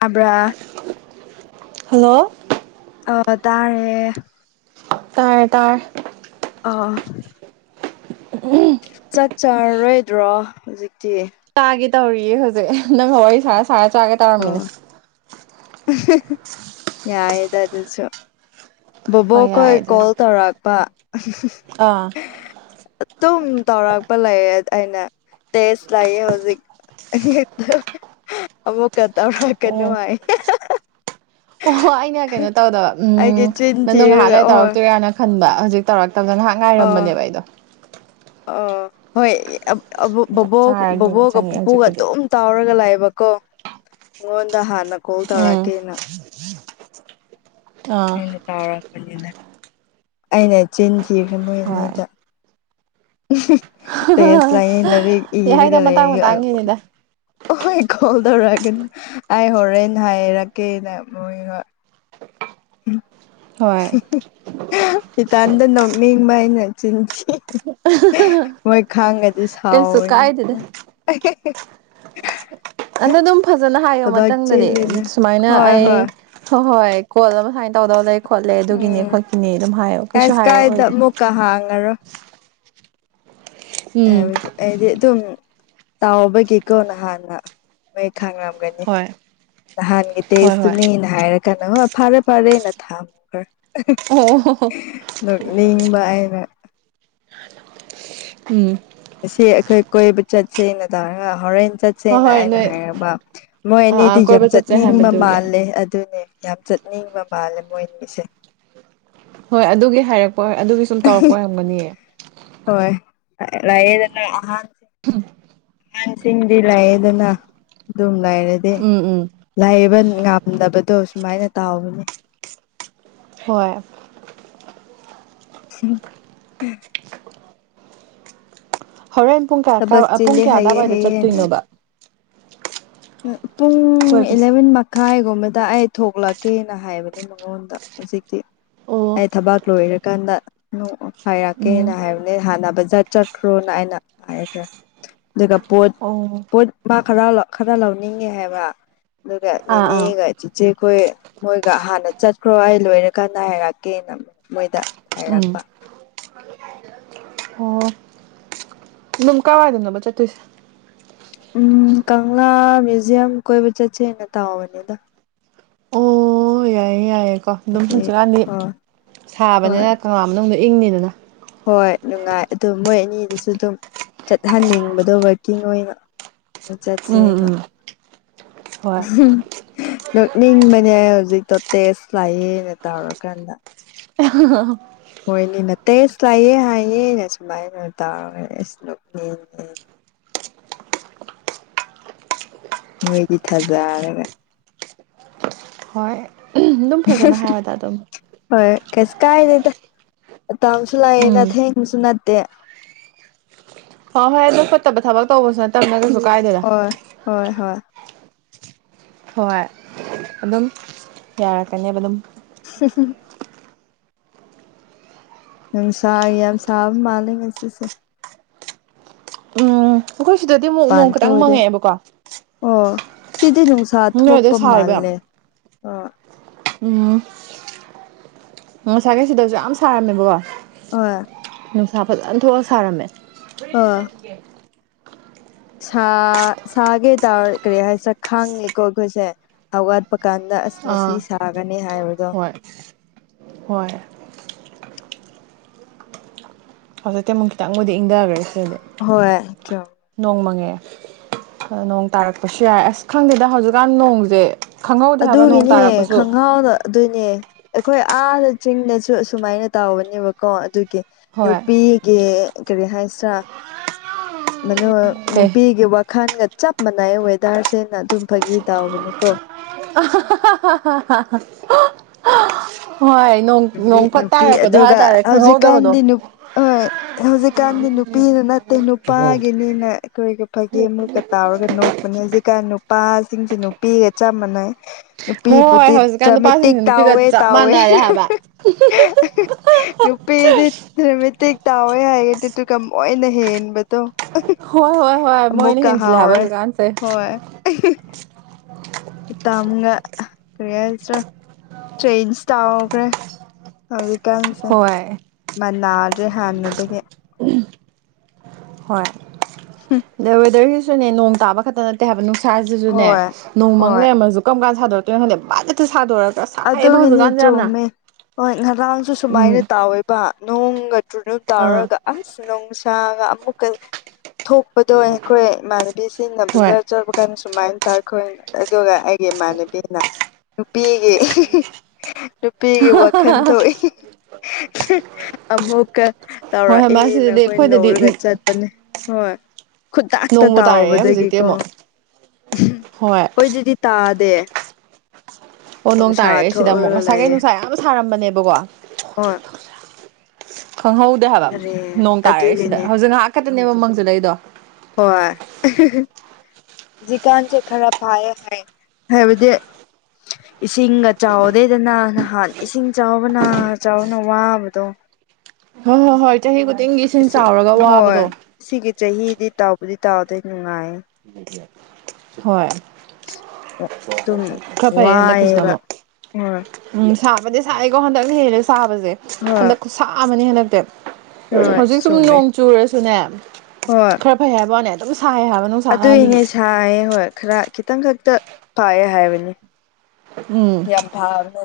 ꯑꯕ꯭ꯔꯥ hello ꯑꯣ ꯇꯥꯔꯦ ꯇꯥꯔꯦ ꯇꯥꯔꯦ ꯑꯥ ꯑꯍꯝ ꯆꯥꯛ ꯆꯥꯔꯔꯣꯏꯗ꯭ꯔꯣ ꯍꯧꯖꯤꯛꯇꯤ ꯆꯥꯒꯦ ꯇꯧꯔꯤꯌꯦ ꯍꯧꯖꯤꯛ ꯅꯪ ꯋꯥꯔꯤ ꯁꯥꯔ ꯁꯥꯔ ꯆꯥꯒꯦ ꯇꯧꯔꯝꯃꯤꯅꯦ ꯌꯥꯌꯦꯗ ꯑꯗꯨꯁꯨ ꯍꯣꯏ ꯕꯣꯕꯣꯛꯈꯣꯏ ꯌꯥꯏ ꯑꯗꯨꯁꯨ ꯀꯣꯜ ꯇꯧꯔꯛꯄ ꯑꯥ ꯑꯗꯨꯝ ꯇꯧꯔꯛꯄ ꯂꯩꯔꯦ ꯑꯩꯅ ꯇꯦꯖ ꯂꯩꯌꯦ ꯍꯧꯖꯤꯛ ꯍꯠꯇ ꯑꯃꯨꯛꯀ ꯇꯧꯔꯛꯀꯅꯨ ꯑꯣ ꯍꯥꯏ ꯑꯣ ꯍꯣ ꯑꯩꯅ ꯀꯩꯅꯣ ꯇꯧꯗꯕ ꯎꯝ ꯑꯩꯒꯤ ꯆꯤꯟ ꯅꯪꯗꯣ ꯉꯥꯏꯍꯥꯛ ꯊꯤꯔꯒ ꯂꯩ ꯍꯣꯏ ꯇꯧꯔꯛꯇꯣꯏꯔꯥꯅ ꯈꯟꯕ ꯍꯧꯖꯤꯛ ꯇꯧꯔꯛꯇꯕ ꯉꯥꯍꯥꯛ ꯑꯥ ꯑꯥ ꯍꯣꯏ ꯆꯥꯛ ꯕꯣꯛ ꯆꯥꯔꯒꯦꯅ ꯕꯣꯛꯒ ꯆꯪꯉꯛꯑꯦ ꯄꯨꯄꯨꯒ ꯍꯧꯖꯤꯛꯄꯨꯗꯤ ꯑꯗꯨꯝ ꯇꯧꯔꯒ ꯂꯩꯕꯀꯣ ꯅꯪꯉꯣꯟꯗ ꯍꯥꯟꯅ ꯀꯣꯜ ꯎꯝ ꯇꯧꯔꯛꯀꯦꯅ ꯑꯥ ꯇꯧꯔꯛꯄꯅꯤꯗ ꯑꯩꯅ ꯆꯤꯟ ꯊꯤꯈ꯭ꯔꯦ ꯃꯣꯏ ꯍꯣꯏ ꯑꯅꯤꯗ ꯇꯦꯁ ꯂꯩꯌꯦ ꯂꯥꯏꯔꯤꯛ ꯌꯥꯏꯗ ꯏꯔꯒ ꯃꯇꯥꯡ ꯂꯩꯌꯦ ꯃꯇꯥꯡꯒꯤꯅꯤꯗ ꯍꯣꯏ ꯀꯣꯜ ꯇꯧꯔꯛꯒꯅꯨ ꯑꯩ ꯍꯣꯔꯦꯟ ꯍꯥꯏꯔꯛꯀꯦꯅ ꯃꯣꯏ ꯍꯣꯏ ꯎꯝ ꯍꯣꯏ ꯏꯊꯟꯗ ꯅꯣꯛꯅꯤꯡꯕ ꯑꯩꯅ ꯆꯤꯟꯊꯤ ꯃꯣꯏ ꯈꯪꯉꯗꯤ ꯀꯩꯁꯨ ꯀꯥꯏꯗꯦꯗ ꯁꯥꯎꯔꯅꯤꯀꯣ ꯑꯗꯨ ꯑꯗꯨꯝ ꯐꯥꯖꯅ ꯍꯥꯏꯌꯣ ꯃꯊꯪꯗꯗꯤ ꯁꯨꯃꯥꯏꯅ ꯍꯣꯏ ꯑꯩ ꯍꯣꯏ ꯍꯣꯏ ꯍꯣꯏ ꯀꯣꯜ ꯑꯃ ꯁꯨꯃꯥꯏꯅ ꯇꯧꯗꯧ ꯂꯩ ꯈꯣꯠꯂꯦ ꯑꯗꯨꯒꯤꯅꯦ ꯎꯝ ꯈꯣꯠꯀꯤꯅꯤ ꯑꯗꯨꯝ ꯍꯥꯏꯌꯣ ꯀꯩꯁꯨ ꯍꯥꯏꯔꯛꯑꯣꯏꯗ ꯀ ꯍꯥꯡꯉꯔꯣ ꯎꯝ ꯍꯥꯏꯕꯗꯤ ꯑꯩꯗꯤ ꯑꯗꯨꯝ ꯇꯥꯎꯕꯒꯤꯀꯣ ꯅꯍꯥꯟꯅ ꯅꯣꯏ ꯈꯪꯔꯝ ꯒꯅꯤ ꯍꯣꯏ ꯅꯍꯥꯟꯒꯤ ꯍꯣꯏ ꯍꯣꯏ ꯇꯦꯁꯇꯨꯅꯦꯅ ꯍꯥꯏꯔꯀꯥꯟꯗ ꯐꯥꯔꯦ ꯐꯥꯔꯦ ꯅ ꯊꯥꯝꯈ꯭ꯔꯦ ꯑꯣ ꯅꯣꯛ ꯅꯤꯡꯕ ꯑꯩꯅ ꯎꯝ ꯑꯁꯤ ꯑꯩꯈꯣꯏ ꯀꯣꯏꯕ ꯆꯠꯁꯦꯅ ꯇꯧꯔꯒ ꯍꯣꯔꯦꯟ ꯆꯠ ꯍꯣꯏ ꯁꯦꯅ ꯍꯣꯏ ꯑꯩꯅ ꯅꯣꯏ ꯍꯥꯏꯔꯝꯕ ꯃꯣꯏ ꯑꯥ ꯑꯥ ꯑꯅꯤꯗꯤ ꯌꯥꯝ ꯀꯣꯏꯕ ꯆꯠꯁꯦ ꯆꯠꯅꯤꯡꯕ ꯍꯥꯏꯕꯗꯨꯒꯤ ꯃꯥꯜꯂꯦ ꯑꯗꯨꯅꯦ ꯌꯥꯝ ꯆꯠꯅꯤꯡꯕ ꯃꯥꯜꯂꯦ ꯃꯣꯏ ꯑꯅꯤꯁꯦ ꯍꯣꯏ ꯑꯗꯨꯒꯤ ꯍꯥꯏꯔꯛꯄ ꯑꯗꯨꯒꯤ ꯁꯨꯝ ꯇꯧꯔꯛꯄ ꯑꯣꯏꯔꯝꯒꯅꯤꯌꯦ ꯍꯣꯏ ꯂꯩꯌꯦꯗꯅ ꯑꯍꯥꯟ ꯑꯍꯟꯁꯤꯡꯗꯤ ꯂꯩꯌꯦꯗꯅ ꯑꯗꯨꯝ ꯂꯩꯥꯔꯗꯤ ꯎꯝ ꯎꯝ ꯂꯩꯕ ꯉꯝꯗꯕꯗꯣ ꯁꯨꯃꯥꯏꯅ ꯇꯥꯎꯕꯅꯦ ꯍꯣꯏ [unintelligible] ꯍꯣꯔꯦꯟ ꯄꯨꯡ ꯊꯕꯛ ꯀꯌꯥ ꯄꯨꯡ ꯆꯤꯜꯂꯦ ꯀꯌꯥ ꯍꯩꯌꯦ ꯑꯗꯨꯋꯥꯏꯗ ꯍꯩꯌꯦꯅ ꯆꯠꯇꯣꯏꯅꯣꯕ ꯄꯨꯡ ꯀꯣꯏꯕꯁꯦ ꯏꯂꯕꯦꯟ ꯃꯛ ꯈꯥꯏꯒꯨꯝꯕꯗ ꯑꯩ ꯊꯣꯛꯂꯛꯀꯦꯅ ꯍꯥꯏꯕꯅꯦ ꯃꯉꯣꯟꯗ ꯍꯧꯖꯤꯛꯇꯤ ꯑꯣ ꯑꯩ ꯊꯕꯥꯛ ꯂꯣꯏꯔꯀꯥꯟꯗ ꯅꯣꯡꯃ ꯎꯝ ꯍꯥꯏꯔꯛꯀꯦꯅ ꯍꯥꯏꯕꯅꯦ ꯍꯥꯟꯅ ꯕꯖꯥꯔ ꯆꯠꯈ꯭ꯔꯣꯅ ꯑꯩꯅ ꯍꯥꯏꯈ꯭ꯔꯦ ꯑꯗꯨꯒ ꯄꯣꯠ ꯑꯣ ꯄꯣꯠ ꯃꯥ ꯈꯔ ꯈꯔ ꯂꯧꯅꯤꯡꯉꯦ ꯍꯥꯏꯕ ꯑꯗꯨꯒ ꯑꯥ ꯑꯥ ꯅꯦꯅꯦꯒ ꯆꯤꯆꯦꯈꯣꯏ ꯃꯣꯏꯒ ꯍꯥꯟꯅ ꯆꯠꯈ꯭ꯔꯣ ꯑꯩ ꯂꯣꯏꯔꯀꯥꯟꯗ ꯍꯥꯏꯔꯛꯀꯦꯅ ꯃꯣꯏꯗ ꯎꯝ ꯍꯥꯏꯔꯛꯄ ꯑꯣ ꯑꯗꯨꯝ ꯀꯥꯏꯋꯥꯏꯗꯅꯣꯕ ꯆꯠꯇꯣꯏꯁꯦ ꯎꯝ ꯀꯪꯂꯥ ꯃ꯭ꯌꯨꯖꯤꯌꯝ ꯀꯣꯏꯕ ꯆꯠꯁꯦꯅ ꯇꯥꯎꯕꯅꯤꯗ ꯑꯣ ꯌꯥꯏꯌꯦ ꯌꯥꯏꯌꯦꯀꯣ ꯑꯗꯨꯝ ꯃꯁꯤ ꯍꯧꯖꯤꯛꯀꯥꯟꯗꯤ ꯑꯣ ꯍꯣꯏ ꯁꯥꯕꯅꯤꯅ ꯀꯪꯂꯥ ꯃꯅꯨꯡꯗ ꯏꯪꯅꯤꯗꯅ ꯍꯣꯏ ꯅꯨꯡꯉꯥꯏ ꯑꯗꯨ ꯃꯣꯏ ꯑꯅꯤꯗꯨꯁꯨ ꯑꯗꯨꯝ ꯆꯠꯍꯟꯅꯤꯡꯕꯗꯣ ꯋꯔꯀꯤꯡ ꯑꯣꯏꯅ ꯎꯝ ꯆꯠꯁꯦꯅ ꯎꯝ ꯍꯣꯏ ꯅꯣꯛꯅꯤꯡꯕꯅꯦ ꯍꯧꯖꯤꯛꯇꯣ ꯇꯦꯁ ꯂꯥꯛꯑꯦꯅ ꯇꯧꯔꯀꯥꯟꯗ [unintelligible] ꯃꯣꯏꯅꯤꯅ ꯇꯦꯁ ꯂꯥꯛꯑꯦ ꯍꯥꯏꯌꯦ ꯑꯩꯅ ꯁꯨꯃꯥꯏꯅ ꯇꯧꯔꯒ ꯑꯁ [unintelligible] ꯅꯣꯏꯗꯤ ꯊꯥꯖꯔꯒ ꯍꯣꯏ ꯑꯗꯨꯝ ꯐꯖꯅ ꯍꯥꯏꯌꯨꯗ ꯑꯗꯨꯝ ꯍꯣꯏ ꯀꯩꯁꯨ ꯀꯥꯏꯗꯦꯗ ꯃꯇꯝꯁꯨ ꯂꯥꯛꯑꯦꯅꯥ ꯊꯦꯡꯕꯁꯨ ꯅꯠꯇꯦ ꯍꯣ ꯍꯣꯏ ꯑꯗꯨ ꯐꯠꯇꯕ ꯊꯕꯛ ꯇꯧꯕꯁꯨ ꯅꯠꯇꯝꯅꯤꯅ ꯀꯩꯁꯨ ꯀꯥꯏꯗꯦ ꯍꯣꯏ ꯍꯣꯏ ꯍꯣꯏ ꯍꯣꯏ ꯑꯗꯨꯝ ꯌꯥꯔꯛꯀꯅꯦꯕ ꯑꯗꯨꯝ [unintelligible] ꯅꯨꯡꯁꯥ ꯌꯥꯝ ꯁꯥꯕ ꯃꯥꯜꯂꯤ ꯉꯁꯤꯁꯦ ꯎꯝ ꯑꯩꯈꯣꯏ ꯁꯤꯗꯗꯤ ꯑꯃꯨꯛ ꯃꯄꯥꯟ ꯅꯣꯡ ꯈꯤꯇꯪ ꯊꯣꯛꯎꯗꯦ ꯃꯪꯉꯛꯑꯦꯕꯀꯣ ꯑꯣ ꯁꯤꯗꯤ ꯅꯨꯡꯁꯥ ꯅꯣꯏꯗ ꯊꯣꯛꯄ ꯁꯥꯔꯤꯕ ꯌꯥꯝ ꯃꯥꯜꯂꯦ ꯑꯣ ꯎꯝ ꯉꯁꯥꯏꯒꯩ ꯁꯤꯗꯖꯨ ꯌꯥꯝ ꯁꯥꯔꯝꯃꯦꯕꯀꯣ ꯑꯣꯏ ꯅꯨꯡꯁꯥ ꯐꯖꯅ ꯊꯣꯛꯑ ꯁꯥꯔꯝꯃꯦ ꯑꯥ [unintelligible] ꯁꯥ ꯁꯥꯒꯦ [unintelligible] ꯀꯔꯤ ꯍꯥꯏꯁꯤꯔꯥ ꯈꯪꯉꯦꯀꯣ ꯑꯩꯈꯣꯏꯁꯦ ꯍꯧꯒꯠꯄ ꯀꯥꯟꯗ ꯑꯁ ꯉꯁꯤ ꯑꯥ ꯁꯥꯒꯅꯤ ꯍꯥꯏꯕꯗꯣ ꯍꯣꯏ ꯍꯣꯏ ꯍꯧꯖꯤꯛꯇꯤ ꯑꯃꯨꯛ ꯈꯤꯇꯪꯕꯨꯗꯤ ꯏꯪꯗꯒ꯭ꯔꯦ ꯍꯣꯏ [unintelligible] ꯅꯣꯡ ꯃꯪꯉꯦ ꯑꯗ ꯅꯣꯡ ꯇꯥꯔꯛꯄꯁꯨ ꯌꯥꯏ ꯑꯁ ꯈꯪꯗꯦꯗ ꯍꯧꯖꯤꯛꯀꯥꯟ ꯅꯣꯡꯖꯦ ꯑꯗꯨꯒꯤꯅꯦ ꯈꯪꯍꯥꯎꯗ ꯑꯗꯨꯅꯦ ꯑꯩꯈꯣꯏ ꯑꯥꯗ ꯆꯤꯡꯗꯁꯨ ꯑꯁꯨꯃꯥꯏꯅ ꯇꯥꯎꯕꯅꯦꯕꯀꯣ ꯑꯗꯨ ꯍꯣꯏ ꯅꯨꯄꯤꯒꯤ ꯀꯔꯤ ꯍꯥꯏꯁꯤꯔꯥ ꯃꯅꯨ ꯑꯦ ꯅꯨꯄꯤꯒꯤ ꯋꯥꯈꯟꯒ ꯆꯞ ꯃꯥꯟꯅꯩ ꯋꯦꯗꯔꯁꯦꯅ ꯑꯗꯨꯝ ꯐꯥꯒꯤ ꯇꯧꯕꯅꯤꯀꯨ [unintelligible] [unintelligible] ꯍꯣꯏ ꯅꯣꯡ ꯅꯨꯄꯤ ꯅꯣꯡ ꯐꯠ ꯅꯨꯄꯤ ꯇꯥꯔꯛꯄꯗꯣ ꯑꯗꯨꯒ ꯍꯥꯏꯇꯥꯔꯦ ꯈꯪꯍꯧꯗꯕꯗꯣ ꯍꯧꯖꯤꯛꯀꯥꯟꯗꯤ ꯅꯨ ꯍꯣꯏ ꯍꯧꯖꯤꯛꯀꯥꯟꯗꯤ ꯅꯨꯄꯤꯅ ꯅꯠꯇꯦ ꯅꯨꯄꯥꯒꯤꯅꯤꯅ ꯗꯨꯏꯗꯤ ꯐꯥꯒꯤ ꯑꯃꯨꯛꯀ ꯇꯧꯔꯥꯒ ꯅꯣꯛꯄꯅꯦ ꯍꯧꯖꯤꯛꯀꯥꯟ ꯅꯨꯄꯥꯁꯤꯡꯁꯤ ꯅꯨꯄꯤꯒ ꯆꯞ ꯃꯟꯅꯩ [inaudible] ꯍꯣꯏ ꯍꯧꯖꯤꯛꯀꯥꯟ ꯅꯨꯄꯥꯁꯤꯡꯁꯤ ꯅꯨꯄꯤꯒ ꯆꯞ ꯇꯥꯎꯋꯦ ꯃꯥꯟꯅꯔꯦ ꯍꯥꯏꯕ [unintelligible] ꯅꯨꯄꯤꯗꯤ [unintelligible] ꯇꯥꯎꯋꯦ ꯍꯥꯏꯌꯦ ꯑꯗꯨꯗꯨꯒ ꯃꯣꯏꯅ ꯍꯦꯟꯕꯗꯣ ꯍꯣꯏ ꯍꯣꯏ ꯍꯣꯏ [unintelligible] ꯃꯣꯏꯅ ꯑꯃꯨꯛꯇ ꯍꯦꯟꯖꯤꯜꯂꯦ ꯍꯥꯏꯕ ꯍꯥꯎꯔꯦ ꯍꯧꯖꯤꯛꯀꯥꯟꯁꯦ ꯍꯣꯏ [unintelligible] ꯎꯇꯝꯒ ꯀ꯭ꯔꯤ ꯍꯥꯏꯁꯤꯔ [unintelligible] ꯇꯧꯈ꯭ꯔꯦ ꯍꯧꯖꯤꯛꯀꯥꯟꯁꯦ ꯍꯣꯏ ꯃꯥꯟꯅꯗ꯭ꯔꯦ ꯍꯥꯟꯅꯗꯒꯤ ꯍꯣꯏ [unintelligible] ꯑꯗ ꯋꯦꯗꯔꯒꯤꯁꯨꯅꯦ ꯅꯣꯡ ꯇꯥꯕ ꯈꯠꯇ ꯅꯠ [unintelligible] ꯍꯥꯏꯕ ꯅꯨꯡꯁꯥꯁꯤꯖꯨꯅꯦ ꯍꯣꯏ ꯅꯣꯡꯃꯪ ꯍꯣꯏ ꯂꯩꯔꯃꯖꯨ ꯀꯔꯝ ꯀꯥꯟꯅ ꯁꯥꯗꯣꯔꯛ ꯇꯣꯏꯅꯣ ꯈꯪꯗꯦ ꯐꯠ ꯍꯦꯛꯇ ꯁꯥꯗꯣꯔꯛ ꯑꯗꯨꯒꯤꯅꯤ ꯆꯨꯝꯃꯦ ꯍꯣꯏ ꯉꯔꯥꯡꯁꯨ ꯁꯨꯃꯥꯏꯅ ꯎꯝ ꯇꯥꯎꯋꯦꯕ ꯅꯣꯡꯒ ꯆꯨ [unintelligible] ꯑꯥ ꯇꯧꯔꯒ ꯑꯁ ꯅꯨꯡꯁꯥꯒ ꯑꯃꯨꯛꯀ ꯊꯣꯛꯄꯗꯣ ꯑꯩꯈꯣꯏ ꯏꯃꯥꯟꯅꯕꯤ ꯁꯤꯡꯅ ꯍꯣꯏ ꯕꯖꯥꯔ ꯆꯠ ꯀꯥꯟ ꯁꯨꯃꯥꯏꯅ ꯇꯧꯔꯦ ꯈꯣꯢ ꯑꯗꯨꯒ ꯑꯩꯒꯤ ꯏꯃꯥꯟꯅꯕꯤꯅ ꯅꯨꯄꯤꯒꯤ ꯅꯨꯄꯤꯒꯤ ꯋꯥꯈꯟ ꯊꯣꯛꯏ [unintelligible] ꯑꯃꯨꯛꯀ ꯍꯣꯏ ꯍꯣꯏ ꯇꯧꯔꯛꯑꯦꯅ ꯃꯥꯁꯤꯗꯗꯤ ꯑꯈꯣꯏ ꯑꯩꯈꯣꯏꯗꯗꯤ ꯅꯧꯔꯒ ꯆꯠꯄꯅꯦ ꯍꯣꯏ ꯈꯨꯗꯥꯛꯇ ꯅꯣꯡꯕꯨ ꯇꯥꯔꯛꯑꯦ ꯍꯧꯖꯤꯛꯇꯤ ꯇꯥꯎꯕꯗꯒꯤꯀꯣ ꯑꯃꯨꯛ [unintelligible] ꯑꯩ ꯍꯣꯏ ꯈꯣꯢꯗꯗꯤ ꯇꯥꯗꯦ ꯑꯣ ꯅꯣꯡ ꯅꯨꯡꯁꯥ ꯇꯥꯔꯛꯑꯦ ꯁꯤꯗ ꯑꯃꯨꯛ ꯊꯣꯛꯎꯔꯒ ꯉꯁꯥꯏꯒꯩ ꯂꯩꯌꯦ ꯅꯨꯡꯁꯥ ꯌꯥꯝ ꯁꯥꯔꯝꯕꯅꯦꯕꯀꯣ ꯍꯣꯏ ꯈꯪꯍꯧꯗꯦ ꯍꯥꯏꯕ ꯑꯔꯦ ꯅꯣꯡ ꯇꯥꯔꯛꯑꯦ ꯁꯤꯗ ꯑꯗꯨꯒꯤꯅꯦ ꯍꯧꯖꯤꯛ ꯉꯥꯍꯥꯛ ꯈꯛꯇꯅꯦꯕ ꯃꯪꯖꯤꯜꯂꯛꯢꯗꯣ ꯍꯣꯏ [unintelligible] ꯍꯧꯖꯤꯛ ꯀꯥꯟꯖꯦ ꯈꯔ ꯐꯥꯏꯌꯦ ꯍꯥꯏ ꯍꯥꯢꯕꯗꯤ ꯏꯁꯤꯡꯒ ꯆꯥꯎꯗꯦꯗꯅ ꯅꯍꯥꯟ ꯏꯁꯤꯡ ꯆꯥꯎꯕꯅ ꯆꯥꯎꯕꯅ ꯋꯥꯕꯗꯣ ꯍꯣ ꯍꯣꯏ ꯍꯣꯏ ꯆꯍꯤ ꯈꯨꯗꯤꯡꯒꯤ ꯏꯁꯤꯡ ꯑꯁꯤ ꯆꯥꯎꯔꯒ ꯍꯣꯏ ꯋꯥꯕꯗꯣ ꯁꯤꯒꯤ ꯆꯍꯤꯗꯤ ꯇꯥꯎꯕꯨꯗꯤ ꯇꯥꯎꯗꯦ ꯅꯨꯡꯉꯥꯏꯌꯦ [unintelligible] ꯍꯣꯏ ꯑꯗꯨꯝ [unintelligible] ꯈꯔ ꯐꯩꯌꯦ ꯍꯟꯗꯛ ꯀꯤꯁꯤꯅ ꯋꯥꯏꯑꯦꯕ ꯑꯃꯨꯛ ꯍꯣꯏ ꯎꯝ ꯁꯥꯕꯗꯤ ꯁꯥꯌꯦꯀꯣ ꯍꯟꯗꯛ ꯍꯦꯟꯂꯦꯀꯣ ꯁꯥꯕꯖꯦ ꯍꯣꯏ ꯍꯟꯗꯛ ꯈꯨꯁꯥ ꯑꯃꯅꯦ ꯍꯟꯗꯛꯇꯤ ꯍꯣꯏ ꯍꯧꯖꯤꯛ ꯁꯨꯝ ꯆꯨꯝꯃꯦ ꯅꯣꯡ ꯆꯨꯔꯁꯨꯅꯦ ꯍꯣꯏ ꯈꯔ ꯐꯩ ꯍꯥꯏꯕ ꯋꯥꯅꯦ ꯑꯗꯨꯝ ꯁꯥꯏ ꯍꯥꯏ ꯑꯗꯨꯏꯅꯦ ꯁꯥꯏꯌꯦ ꯍꯣꯏ ꯈꯔ ꯈꯤꯇꯪ ꯈꯛꯇ ꯐꯌꯦ ꯍꯥꯏꯕꯅꯤ ꯎꯝ ꯌꯥꯝ ꯐꯥꯕꯅꯦ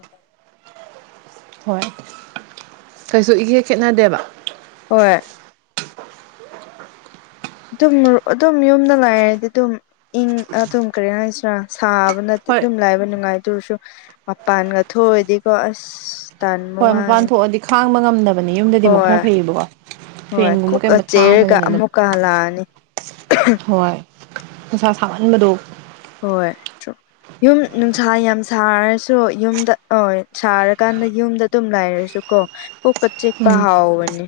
ꯍꯣꯏ [unintelligible] ꯀꯩꯁꯨ ꯏꯈꯦꯠ ꯈꯦꯠꯅꯗꯦꯕ ꯍꯣꯏ ꯑꯗꯨꯝ ꯑꯗꯨꯝ ꯌꯨꯝꯗ ꯂꯩꯔꯗꯤ ꯑꯗꯨꯝ ꯏꯪ ꯑꯗꯨꯝ ꯀꯔꯤ ꯍꯥꯏꯁꯤꯔꯥ ꯁꯥꯕꯅ ꯍꯣꯏ ꯑꯗꯨꯝ ꯂꯥꯏꯕ ꯅꯨꯡꯉꯥꯏ ꯗꯨꯑꯣꯏꯔꯁꯨ ꯃꯄꯥꯟꯒ ꯊꯣꯛ ꯑꯗꯤꯀꯣ ꯑꯁ ꯇꯟꯕ ꯍꯣꯏ ꯋꯥꯅꯦ ꯃꯄꯥꯟ ꯊꯣꯛꯑꯗꯤ ꯈꯥꯡꯕ ꯉꯝꯗꯕꯅꯤ ꯌꯨꯝꯗꯗꯤ ꯑꯃꯨꯛ ꯈꯔ ꯐꯩꯌꯦꯕꯀꯣ ꯍꯣꯏ ꯐꯦꯟꯒꯨꯝꯕ ꯀꯣꯛ ꯀ ꯀꯩꯒꯨꯝꯕ ꯆꯤꯛꯔꯒ ꯊꯥꯕꯅꯤꯅ ꯑꯗꯨꯝ ꯑꯃꯨꯛꯀ ꯍꯜꯂꯥꯛꯑꯅꯤ ꯍꯣꯏ ꯅꯨꯡꯁꯥ ꯁꯥꯃꯟꯕꯗꯣ ꯍꯣꯏ [unintelligible] ꯌꯨꯝ ꯅꯨꯡꯁꯥ ꯌꯥꯝ ꯁꯥꯔꯁꯨ ꯌꯨꯝꯗ ꯍꯣꯢ ꯁꯥꯔꯀꯥꯟꯗ ꯌꯨꯝꯗ ꯑꯗꯨꯝ ꯂꯥꯏꯔꯁꯨ ꯀꯣ ꯀꯣꯛꯀ ꯆꯤꯛꯄ ꯎꯝ ꯍꯧꯕꯅꯦ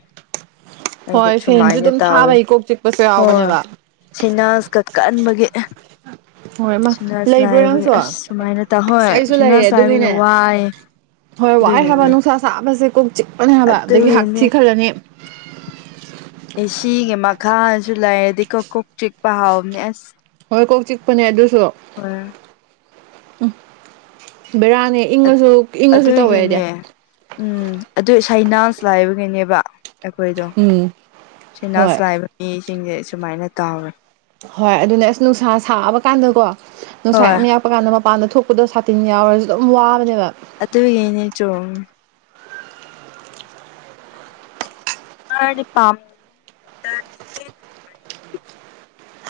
ꯑꯩꯗꯤ ꯍꯣꯏ ꯐꯦꯟꯁꯨ ꯁꯨꯃꯥꯏꯅ ꯑꯗꯨꯝ ꯇꯧꯋꯦ ꯊꯥꯕꯩ ꯀꯣꯛ ꯆꯤꯛꯄꯁꯨ ꯍꯣꯏ ꯌꯥꯎꯕꯅꯦꯕ ꯁꯤꯅꯁ ꯀ ꯀꯟꯕꯒꯤ ꯍꯣꯏ ꯃꯥ ꯁꯤꯅꯁ ꯂꯩꯕ꯭ꯔꯣ ꯂꯥꯏꯕꯒꯤ ꯅꯪꯁꯨ ꯑꯁ ꯁꯨꯃꯥꯏꯅ ꯇꯧꯍꯣꯏ ꯑꯩꯁꯨ ꯂꯩꯌꯦ ꯁꯤꯅꯁ ꯂꯥꯏꯕꯒꯤ ꯑꯗꯨꯒꯤꯅꯦ ꯋꯥꯏ ꯍꯣꯏ ꯋꯥꯏ ꯍꯥꯏꯕ ꯑꯗꯨꯒꯤꯅꯦ ꯅꯨꯡꯁꯥ ꯁꯥꯕꯁꯦ ꯀꯣꯛ ꯆꯤꯛꯄꯅꯦ ꯍꯥꯢꯕ ꯑꯗꯒꯤ ꯑꯗꯨꯒꯤꯅꯦ ꯍꯛꯊꯤ ꯈꯜꯂꯅꯤ ꯑꯦ ꯁꯤ ꯒꯤ ꯃꯈꯥꯖꯨ ꯂꯩꯔꯗꯤ ꯀꯣ ꯀꯣꯛ ꯆꯤꯛꯄ ꯍꯧꯕꯅꯦ ꯑꯁ ꯍꯣꯏ ꯀꯣꯛ ꯆꯤꯛꯄꯅꯦ ꯑꯗꯨꯁꯨ ꯍꯣꯢ ꯕꯤꯔꯥꯅꯤ ꯏꯪꯉꯁꯨ ꯏꯪꯉꯁꯨ ꯇꯧꯋꯦ ꯑꯩꯗꯤ ꯑꯗꯨꯒꯤꯅꯦ ꯎꯝ ꯑꯗꯨ ꯁꯥꯢꯅꯥꯁ ꯂꯥꯢꯕꯒꯤꯅꯦꯕ ꯑꯩꯈꯣꯢꯗꯣ ꯎꯝ ꯁꯦꯟꯅꯥ ꯍꯣꯏ ꯁꯂꯩꯔꯗꯤ ꯏꯁꯤꯡꯖꯦ ꯁꯨꯃꯥꯢꯅ ꯇꯥꯎꯔ ꯍꯣꯏ ꯑꯗꯨꯅꯦ ꯑꯁ ꯅꯨꯡꯁꯥ ꯁꯥꯕ ꯀꯥꯟꯗꯀꯣ ꯅꯨꯡꯁꯥ ꯍꯣꯏ ꯌꯥꯝ ꯌꯥꯛ ꯇꯣꯉꯥꯟꯗ ꯃꯄꯥꯟꯗ ꯊꯣꯛꯄꯗꯣ ꯁꯥꯇꯤꯟ ꯌꯥꯎꯔꯖꯨ ꯑꯗꯨꯝ ꯋꯥꯕꯅꯦꯕ ꯑꯗꯨꯢꯅꯤꯅꯦ ꯆꯣ ꯈꯔꯗꯤ ꯄꯝ ꯇꯥ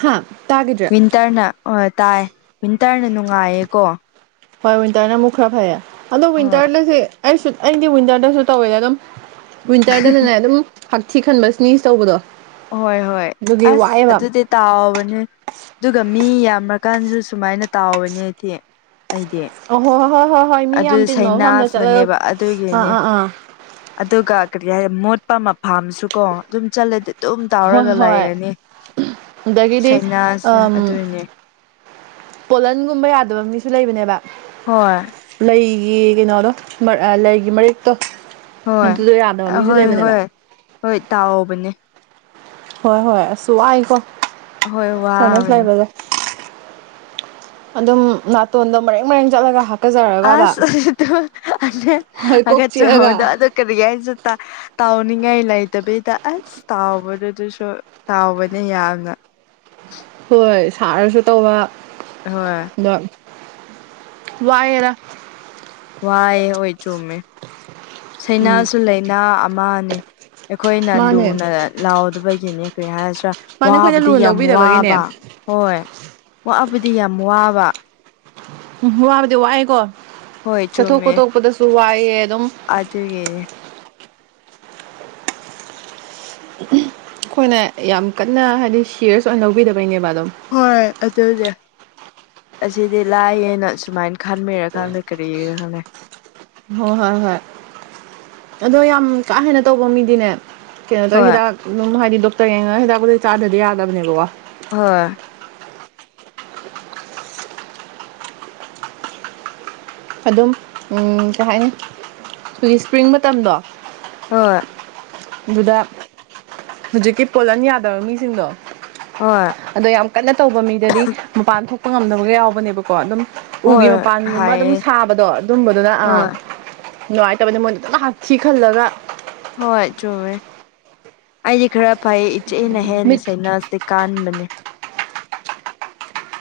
ꯍꯥ ꯇꯥꯒꯤꯗ꯭ꯔꯦ ꯗ꯭ꯔꯅ ꯍꯣꯢ ꯇꯥꯢ ꯋꯤꯟꯇ꯭ꯔꯅ ꯅꯨꯡꯉꯥꯏꯌꯦꯀꯣ ꯍꯣꯢ ꯋꯤꯟꯇ꯭ꯔꯅ ꯑꯃꯨꯛ ꯈꯔ ꯐꯩꯌꯦ ꯑꯗꯣ ꯍꯣꯏ ꯋꯤꯟꯇ꯭ꯔꯅꯁꯦ ꯑꯩꯁꯨ ꯑꯩꯗꯤ ꯋꯤꯟꯇ꯭ꯔꯗꯁꯨ ꯇꯧꯋꯦ ꯑꯗꯨꯝ ꯋꯤꯟꯇ꯭ꯔꯗꯅꯅꯦ ꯑꯗꯨꯝ ꯍꯛꯊꯤ ꯈꯟꯕ ꯁ꯭ꯅꯤꯁ ꯇꯧꯕꯗꯣ ꯍꯣꯢ ꯍꯣꯢ ꯑꯗꯨꯒꯤ ꯑꯁ ꯋꯥꯏꯑꯦꯕ ꯑꯗꯨꯗꯤ ꯇꯥꯎꯔꯅꯤ ꯑꯗꯨꯒ ꯃꯤ ꯌꯥꯝꯃ ꯀꯥꯟꯖꯨ ꯁꯨꯃꯥꯢꯅ ꯇꯥꯎꯔꯅꯤ ꯑꯩꯗꯤ ꯑꯩꯗꯤ ꯑꯍꯣꯢ ꯍꯣꯢ ꯍꯣꯢ ꯍꯣꯢ ꯃꯤ ꯌꯥꯝ ꯑꯗꯨ ꯇꯤꯟꯕ ꯃꯐꯝꯗ ꯆꯠꯂꯒ ꯁꯩꯅꯥꯁꯤꯅꯅꯦꯕ ꯑꯥ ꯑꯗꯨꯒꯤꯅꯦ ꯑꯥ ꯑꯥ ꯑꯗꯨꯒ ꯀꯔꯤ ꯍꯥꯢꯌꯦ ꯃꯣꯠꯄ ꯃꯐꯝꯁꯨ ꯀꯣ ꯑꯗꯨꯝ ꯆꯠꯂꯗꯤ ꯑꯗꯨꯝ ꯍꯣꯏ ꯇꯥꯎꯔꯒ ꯍꯣꯏ ꯂꯥꯢꯔꯅꯤ ꯑꯗꯒꯤꯗꯤ ꯁꯥꯢꯅꯥꯁ ꯑꯝ ꯑꯗꯨꯢꯅꯦ ꯄꯣꯂꯟꯒꯨꯝꯕ ꯌꯥꯗꯕ ꯃꯤꯁꯨ ꯂꯩꯕꯅꯦꯕ ꯍꯣꯏ ꯂꯩꯒꯤ ꯀꯩꯅꯣꯗꯣ ꯃ ꯑ ꯂꯩꯒꯤ ꯃꯔꯤꯛꯇꯣ ꯑꯗꯨꯗꯣ ꯌꯥꯗꯕ ꯃꯤꯖꯨ ꯂꯩꯕꯅꯦꯕ ꯍꯣꯢ ꯇꯥꯎꯕꯅꯦ ꯍꯣꯢ ꯍꯣꯢ ꯑꯁꯨ ꯋꯥꯢꯀꯣ ꯍꯣꯏ ꯁꯥꯢꯅꯁ ꯋꯥꯕꯅꯦ ꯂꯩꯕꯒ ꯑꯗꯨꯝ ꯅꯥꯇꯣꯟꯗꯣ ꯃꯔꯦꯡ ꯃꯔꯦꯡ ꯆꯠꯂꯒ ꯍꯥ ꯑꯁ ꯑꯗꯨꯣ ꯍꯣꯏ ꯀꯣꯛ ꯆꯤꯛꯑꯒ ꯍꯒꯠꯆꯕꯗꯣ ꯑꯗꯨ ꯀꯔꯤ ꯍꯥꯏꯖꯨ ꯇ ꯇꯥꯎꯅꯤꯡꯉꯥꯏ ꯂꯩꯇꯕꯤꯗ ꯑꯁ ꯇꯥꯎꯕꯗꯨꯁꯨ ꯇꯥꯎꯕꯅꯦ ꯌꯥꯝꯅ ꯍꯣꯏ ꯁꯥꯔꯁꯨ ꯇꯧꯕ ꯍꯣꯏ ꯑꯗꯣ ꯋꯥꯢꯌꯦꯗ ꯋꯥꯏꯌꯦ ꯍꯣꯏ ꯆꯨꯝꯃꯤ ꯎꯝ ꯁꯩꯅꯥꯁꯨ ꯂꯩꯥꯅꯥ ꯑꯃꯅꯤ ꯑꯩꯈꯣꯏꯅ ꯃꯥꯅꯦ ꯂꯨꯅ ꯂꯧꯗꯕꯒꯤꯅꯤ ꯀꯔꯤ ꯍꯥꯢꯔꯁꯤꯔꯥ ꯃꯥꯅꯦ ꯑꯩꯈꯣꯏꯅ ꯋꯥꯕꯗꯤ ꯂꯨꯅ ꯌꯥꯝ ꯋꯥꯕ ꯂꯧꯕꯤꯗꯕꯒꯤꯅꯦ ꯍꯣꯢ ꯋꯥꯕꯗꯤ ꯌꯥꯝ ꯋꯥꯕ ꯎꯝ ꯋꯥꯕꯗꯤ ꯋꯥꯢꯌꯦꯀꯣ ꯍꯣꯏ ꯆꯠꯊꯣꯛ ꯈꯣꯊꯣꯛꯄꯗꯁꯨ ꯋꯥꯢꯌꯦ ꯑꯗꯨꯝ ꯑꯗꯨꯒꯤ ꯑꯩꯈꯣꯏꯅ ꯌꯥꯝ ꯀꯟꯅ ꯍꯥꯏꯗꯤ ꯁꯤꯔꯁ ꯑꯣꯏꯅ ꯂꯧꯕꯤꯗꯕꯩꯅꯦꯕ ꯑꯗꯨꯝ ꯍꯣꯢ ꯑꯗꯨꯗꯤ ꯑꯁꯤꯗꯤ ꯂꯥꯢꯌꯦꯅ ꯁꯨꯃꯥꯢ ꯈꯟꯕꯩꯔ ꯈꯟꯗ ꯀꯔꯤꯔ ꯈꯪꯅꯩ ꯍꯣꯢ ꯍꯣꯢ ꯍꯣꯢ ꯑꯗꯣ ꯌꯥꯝ ꯀꯥ ꯍꯦꯟꯅ ꯇꯧꯕ ꯃꯤꯗꯤꯅꯦ ꯀꯩꯅꯣꯗꯣ ꯍꯣꯏ ꯍꯤꯗꯥꯛ ꯑꯗꯨꯝ ꯍꯥꯢꯗꯤ ꯗꯣꯛꯇꯔ ꯌꯦꯡꯉꯒ ꯍꯤꯗꯥꯛ ꯒꯨꯂꯤ ꯆꯥꯗꯗꯤ ꯌꯥꯗꯕꯅꯦꯕꯀꯣ ꯍꯣꯢ ꯑꯗꯨꯝ ꯎꯝ ꯀꯩ ꯍꯥꯏꯅꯤ ꯑꯩꯈꯣꯏꯒꯤ ꯁꯄ꯭ꯔꯤꯡ ꯃꯇꯝꯗꯣ ꯍꯣꯏ ꯑꯗꯨꯗ ꯍꯧꯖꯤꯛꯀꯤ ꯄꯣꯂꯟ ꯌꯥꯗꯕ ꯃꯤꯁꯤꯡꯗꯣ ꯍꯣꯏ ꯑꯗꯣ ꯌꯥꯝ ꯀꯟꯅ ꯇꯧꯕ ꯃꯤꯗꯗꯤ ꯃꯄꯥꯟ ꯊꯣꯛꯄ ꯉꯝꯗꯕꯒ ꯌꯥꯎꯕꯅꯦꯕ ꯀꯣ ꯑꯗꯨꯝ ꯎꯒꯤ ꯍꯣꯏ ꯃꯄꯥꯟꯒꯨꯝꯕ ꯑꯗꯨꯝ ꯍꯥꯏꯌꯦ ꯁꯥꯕꯗꯣ ꯑꯗꯨꯝꯕꯗꯨꯅ ꯑꯥ ꯍꯣꯏ ꯅꯨꯡꯉꯥꯏꯇꯕꯅ ꯃꯣꯏꯗ ꯑꯗꯨꯝ ꯍꯛꯊꯤ ꯈꯜꯂꯒ ꯍꯣꯏ ꯆꯨꯝꯃꯦ ꯑꯩꯗꯤ ꯈꯔ ꯐꯩ ꯏꯆꯦꯅ ꯍꯦꯟꯅ ꯃꯤꯠ ꯁꯦꯅꯁꯇꯤ ꯀꯥꯟꯕꯅꯦ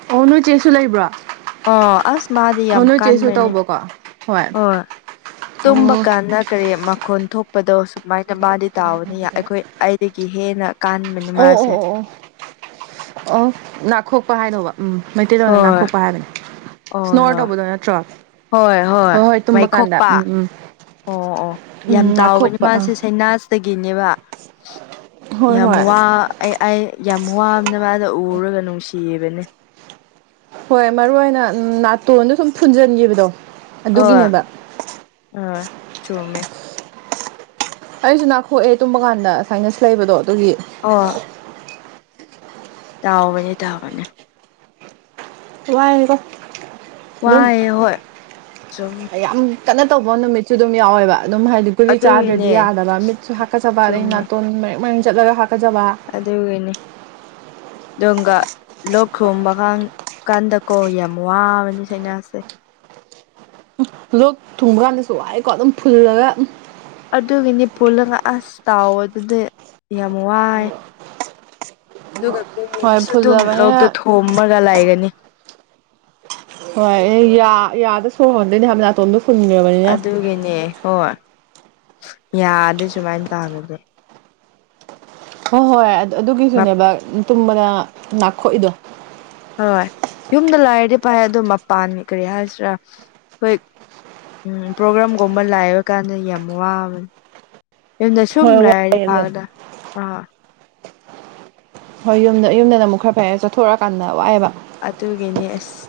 ꯑꯣ ꯅꯣꯏ ꯆꯦꯁꯨ ꯂꯩꯕ꯭ꯔꯣ ꯑꯣ ꯑꯁ ꯃꯥꯗꯤ ꯑꯣ ꯌꯥꯝ ꯅꯣꯏ ꯆꯦꯁꯨ ꯀꯥꯟꯕꯅꯦ ꯇꯧꯕꯀꯣ ꯍꯣꯏ ꯑꯣ ꯇꯨꯝꯕ ꯀꯥꯟꯗ ꯀꯔꯤ ꯃꯈꯣꯟ ꯊꯣꯛ ꯗꯣ ꯁꯨꯃꯥꯏꯅ ꯃꯥꯗꯤ ꯇꯥꯎꯕꯅꯤ ꯑꯩꯈꯣꯏ ꯑꯩꯗꯒꯤ ꯍꯦꯟꯅ ꯀꯥꯟꯕꯅꯤ ꯑꯣ ꯑꯣ ꯃꯥꯁꯦ ꯑꯣ ꯑꯣ ꯑꯣ ꯅꯥꯈꯣꯛꯄ ꯍꯥꯏꯗꯧꯕ ꯎꯝ ꯃꯩꯇꯩꯂꯣꯟꯅ ꯍꯣꯏ ꯅꯥꯈꯣꯛꯄ ꯍꯥꯏꯕꯅꯦ ꯍꯣꯏ ꯏꯁꯅꯣꯔ ꯍꯣꯏ ꯇꯧꯕꯗꯣ ꯅꯠꯇ꯭ꯔꯣ ꯍꯣꯏ ꯍꯣꯏ ꯇꯨꯝꯕ ꯀꯥꯟꯗ ꯃꯥꯏꯈꯣꯛꯄ ꯎꯝ ꯎꯝ ꯑꯣ ꯑꯣ ꯌꯥꯝ ꯎꯝ ꯇꯧꯕꯅꯦ ꯅꯥꯈꯣꯛꯄ ꯑꯥ ꯃꯥꯁꯦ ꯁꯥꯏꯅꯥꯁꯇꯒꯤꯅꯦꯕ ꯍꯣꯏ ꯌꯥꯝ ꯍꯣꯏ ꯋꯥ ꯑꯩ ꯑꯩ ꯌꯥꯝ ꯋꯥꯕꯅ ꯑꯗꯨ ꯎꯔꯒ ꯅꯨꯡꯁꯤꯕꯅꯦ ꯍꯣꯏ ꯃꯔꯨ ꯑꯣꯏꯅ ꯅꯥꯇꯣꯟꯗꯣ ꯁꯨꯝ ꯐꯨꯟꯖꯟꯒꯤꯕꯗꯣ ꯍꯣꯏ ꯑꯗꯨꯒꯤꯅꯦꯕ ꯑꯥ ꯆꯨꯝꯃꯦ ꯑꯩꯁꯨ ꯅꯥꯈꯣꯛꯑꯦ ꯇꯨꯝꯕ ꯀꯥꯟꯗ ꯁꯥꯏꯅꯁ ꯂꯩꯕꯗꯣ ꯑꯗꯨꯒꯤ ꯑꯣ ꯇꯧꯕꯅꯦ ꯇꯧꯕꯅꯦ ꯋꯥꯏꯗꯥ ꯑꯗꯨꯝ ꯋꯥꯏꯑꯦ ꯍꯣꯏ ꯆꯨꯝꯃꯦ ꯌꯥꯝ ꯀꯟꯅ ꯇꯧꯕ ꯅꯨꯃꯤꯠꯁꯨ ꯑꯗꯨꯝ ꯌꯥꯎꯋꯦꯕ ꯑꯗꯨꯝ ꯍꯥꯏꯗꯤ ꯒꯨꯂꯤ ꯆꯥꯗ꯭ꯔꯗꯤ ꯑꯗꯨꯒꯤꯅꯦ ꯌꯥꯗꯕ ꯃꯤꯠꯁꯨ ꯍꯥꯀꯠꯆꯕ ꯑꯗꯩ ꯆꯨꯝꯃꯦ ꯅꯥꯇꯣꯟ ꯃꯔꯦꯡ ꯃꯔꯦꯡ ꯆꯠꯂꯒ ꯍꯥꯀꯠꯆꯕ ꯑꯗꯨꯒꯤꯅꯤ ꯗꯣꯡꯒꯥ ꯂꯣꯛ ꯈꯨꯝꯕ ꯀꯥꯟ ꯀꯥꯟꯗꯀꯣ ꯌꯥꯝ ꯋꯥꯕꯅꯦ ꯁꯥꯏꯅꯥꯁꯁꯦ ꯂꯣꯛ ꯊꯨꯡꯕ ꯀꯥꯟꯗꯁꯨ ꯋꯥꯏꯀꯣ ꯑꯗꯨꯝ ꯐꯨꯜꯂꯒ ꯑꯗꯨꯒꯤꯅꯤ ꯐꯨꯜꯂꯒ ꯑꯁ ꯇꯥꯎꯕꯗꯨꯗꯤ ꯌꯥꯝ ꯋꯥꯏ ꯑꯗꯨꯒ ꯍꯣꯏ ꯀꯨꯏꯅꯁꯨ ꯑꯗꯨꯝ ꯂꯣꯛꯇꯣ ꯐꯨꯜꯂꯕꯅꯤꯅ ꯊꯨꯝꯃꯒ ꯂꯩꯥꯒꯅꯤ ꯍꯣꯏ ꯌꯥ ꯌꯥꯗ ꯁꯣꯔ ꯍꯣꯟꯗꯣꯏꯅꯦ ꯍꯥꯏꯕ ꯅꯥꯇꯣꯟꯗꯣ ꯐꯨꯟꯒ꯭ꯔꯥꯕꯅꯦ ꯑꯗꯨꯒꯤꯅꯦ ꯍꯣꯏ ꯌꯥꯗ ꯁꯨꯃꯥꯏꯅ ꯇꯥꯒꯤꯕꯗꯣ ꯍꯣꯏ ꯍꯣꯏ ꯑꯗꯨꯒꯤꯖꯨꯅꯦꯕ ꯇꯨꯝꯕꯅ ꯅꯈꯣꯛꯏꯗꯣ ꯍꯣꯏ ꯌꯨꯝꯗ ꯂꯩꯔꯗꯤ ꯐꯥꯏ ꯑꯗꯨ ꯃꯄꯥꯟ ꯀꯔꯤ ꯍꯥꯏꯁꯤꯔ ꯈꯣꯏ ꯎꯝ ꯄ꯭ꯔꯣꯒ꯭ꯔꯥꯝꯒꯨꯝꯕ ꯂꯥꯛꯕ ꯀꯥꯟꯗ ꯌꯥꯝ ꯋꯥꯕꯅꯦ ꯌꯨꯝꯗ ꯁꯨꯝ ꯍꯣꯏ ꯂꯩꯔꯗꯤ ꯋꯥꯏꯌꯦ ꯑꯗꯨꯝ ꯄꯥꯒꯗ ꯑꯥ ꯍꯣꯏ ꯌꯨꯝꯗ ꯌꯨꯝꯗꯅ ꯑꯃꯨꯛ ꯈꯔ ꯐꯩ ꯆꯠꯊꯣꯔꯛꯑꯀꯥꯟꯗ ꯋꯥꯥꯛꯌꯦꯕ ꯑꯗꯨꯒꯤꯅꯦ ꯑꯁ